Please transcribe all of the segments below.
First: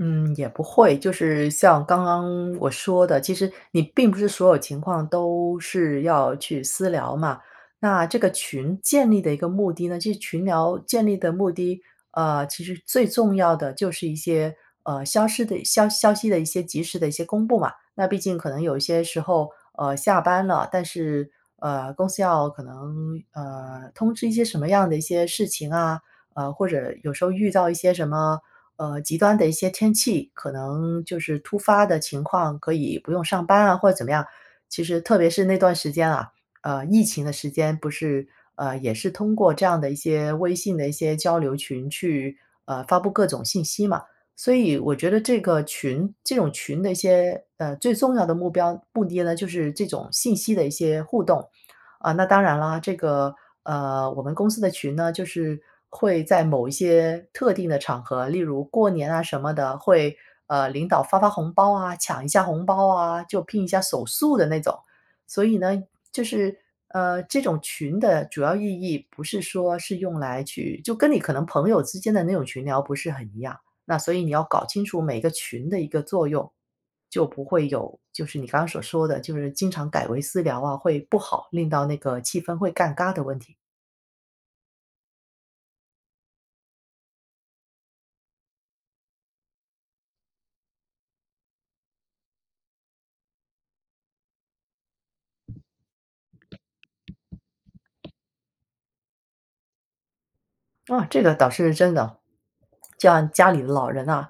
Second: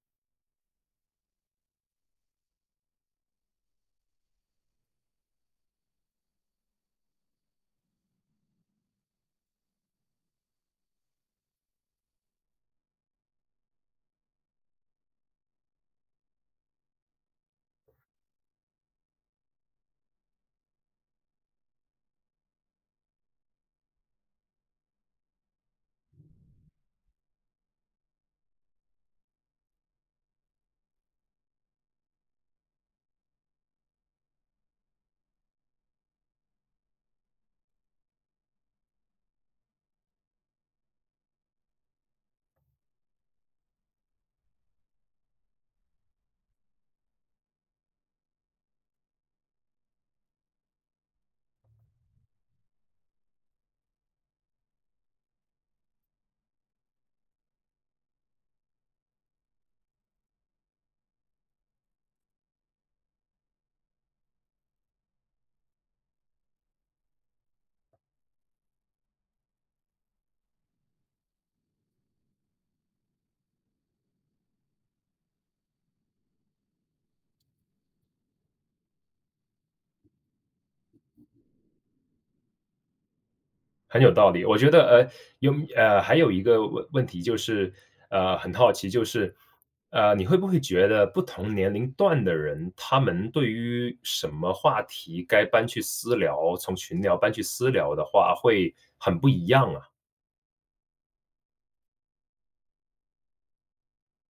嗯，也不会。就是像刚刚我说的，其实你并不是所有情况都是要去私聊嘛。那这个群建立的一个目的呢就是群聊建立的目的啊，其实最重要的就是一些，呃，消失的消消息的一些及时的一些公布嘛。那毕竟可能有一些时候，呃，下班了，但是，呃，公司要可能，呃，通知一些什么样的一些事情啊，呃，或者有时候遇到一些什么，呃，极端的一些天气，可能就是突发的情况可以不用上班啊，或者怎么样。其实特别是那段时间啊，呃，疫情的时间不是，呃，也是通过这样的一些微信的一些交流群去，呃，发布各种信息嘛。所以我觉得这个群这种群的一些，呃，最重要的目标目的呢，就是这种信息的一些互动。呃，那当然了，这个啊，我们公司的群呢，就是会在某一些特定的场合，例如过年啊什么的，会，呃，领导发发红包啊，抢一下红包啊，就拼一下手速的那种。所以呢，就是，呃，这种群的主要意义不是说是用来去就跟你可能朋友之间的那种群聊不是很一样，那所以你要搞清楚每个群的一个作用。就不会有就是你刚才所说的，就是经常改为私聊啊，会不好，令到那个气氛会尴尬的问题。很有道理，我觉得，呃。有，啊，还有一个问问题，就是，呃，很好奇，就是，呃，你会不会觉得不同年龄段的人，他们对于什么话题该搬去私聊，从群聊搬去私聊的话会很不一样啊？啊，这个倒是真的。像家里的老人啊，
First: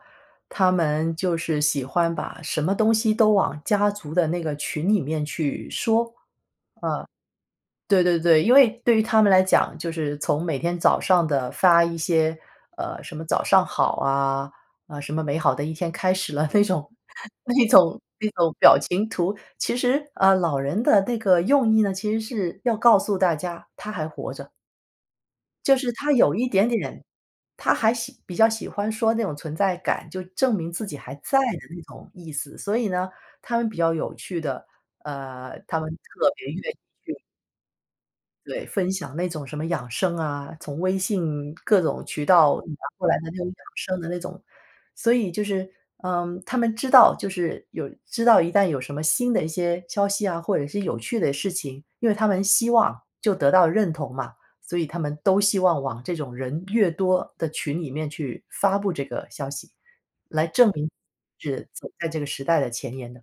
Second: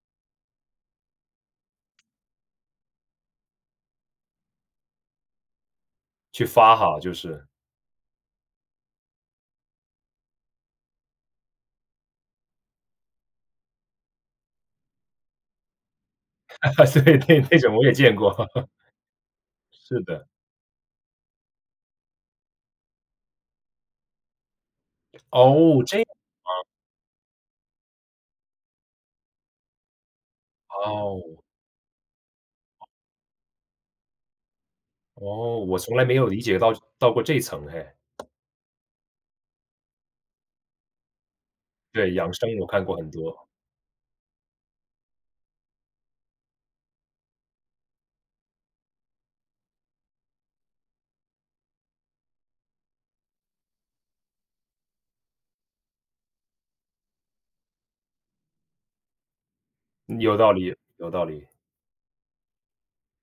他们就是喜欢把什么东西都往家族的那个群里面去说。啊，去发哈，就是。对对对，因为对于他们来讲，就是从每天早上的发一些，呃，什么早上好啊，呃，什么美好的一天开始了，那种对，那那那种我也种见那过。种 表情图。其是实，的。呃，老人的那个用意呢，其实是要告诉大家他还活着。就哦，是这样他有一啊。点点，他还喜比较喜欢说那种存在感，就证明自己还在哦。的那种意思，所以呢，他们比较有趣的，啊，哦，我他们从来没有特理别愿解到意到去。过这层哎。对，分享那种什么养生啊，从微信各种对，渠养生道我拿看过过很来的那多。种养生的那种。所以就是，嗯，他们知道就是有知道一旦有什么新的一些消息啊，或者是有趣的事情，因为他们希望就得到认同嘛，所以他们都希望往这种人越多的群里面去发布这个消息有来道证理，明有道理。是走在这个时代的前沿的。